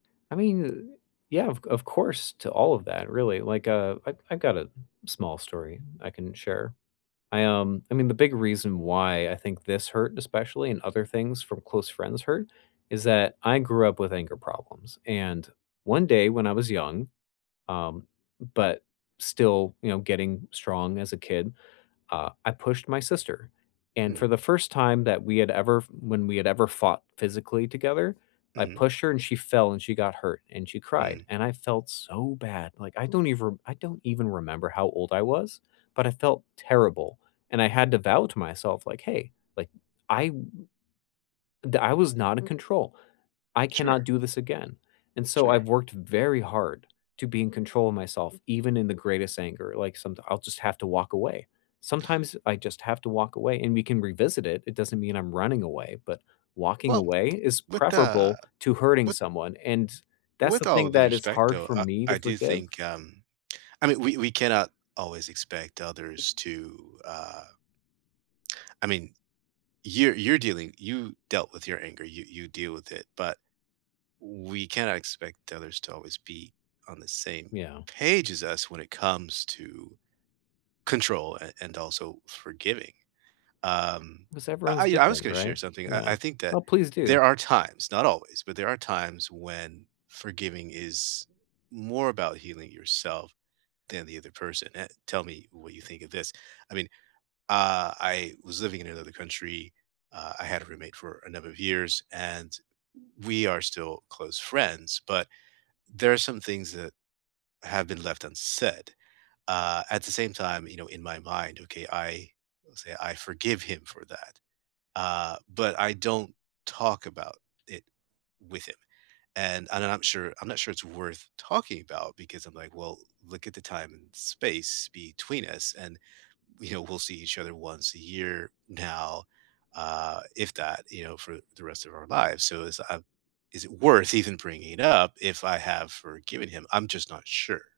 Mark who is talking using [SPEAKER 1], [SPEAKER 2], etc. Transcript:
[SPEAKER 1] I mean, yeah, of of course, to all of that, really, like, uh, I I've got a small story I can share. I, um, I mean, the big reason why I think this hurt especially and other things from close friends hurt is that I grew up with anger problems and one day when I was young, um, but still, you know, getting strong as a kid, uh, I pushed my sister, and
[SPEAKER 2] Hmm.
[SPEAKER 1] for the first time that we had ever f when we had ever fought physically together, I
[SPEAKER 2] Mhm.
[SPEAKER 1] pushed her and she fell and she got hurt and she
[SPEAKER 2] Hmm.
[SPEAKER 1] cried, and I felt so bad, like, I don't even I don't even remember how old I was, but I felt terrible and I had to vow to myself, like, "Hey, like I w d I was not in control. I cannot
[SPEAKER 2] Sure.
[SPEAKER 1] do this again." And so
[SPEAKER 2] Sure.
[SPEAKER 1] I've worked very hard to be in control of myself, even in the greatest anger, like, someti I'll just have to walk away. Sometimes I just have to walk away and we can revisit it, it doesn't mean I'm running away, but walking
[SPEAKER 2] Well,
[SPEAKER 1] away is
[SPEAKER 2] with the
[SPEAKER 1] preferable to hurting
[SPEAKER 2] with
[SPEAKER 1] someone, and that's
[SPEAKER 2] with
[SPEAKER 1] the
[SPEAKER 2] all
[SPEAKER 1] thing
[SPEAKER 2] due
[SPEAKER 1] that is
[SPEAKER 2] respect,
[SPEAKER 1] hard
[SPEAKER 2] though,
[SPEAKER 1] for
[SPEAKER 2] I
[SPEAKER 1] me to
[SPEAKER 2] I do
[SPEAKER 1] forgive
[SPEAKER 2] think, um, I mean, we we cannot always expect others to, uh I mean, you're you're dealing you dealt with your anger, you you deal with it, but, we cannot expect others to always be on the same
[SPEAKER 1] Yeah.
[SPEAKER 2] page as us when it comes to control an and also forgiving. Um,
[SPEAKER 1] 'Cause
[SPEAKER 2] I
[SPEAKER 1] everyone's
[SPEAKER 2] I I was
[SPEAKER 1] different,
[SPEAKER 2] gonna share
[SPEAKER 1] right?
[SPEAKER 2] something. I
[SPEAKER 1] Yeah.
[SPEAKER 2] I think that
[SPEAKER 1] Well, please do.
[SPEAKER 2] there are times, not always, but there are times when forgiving is more about healing yourself than the other person an tell me what you think of this. I mean, uh, I was living in another country, uh, I had a roommate for a number of years, and we are still close friends, but there are some things that have been left unsaid. Uh, at the same time, you know, in my mind, okay, I say I forgive him for that, uh, but, I don't talk about it with him, and I'm not sure I'm not sure it's worth talking about because I'm, like, "Well, look at the time and space between us, and, you know, we'll see each other once a year now, uh, if that, you know, for the rest of our lives. So is, uh, is it worth even bringing it up if I have forgiven him?" I'm just not sure.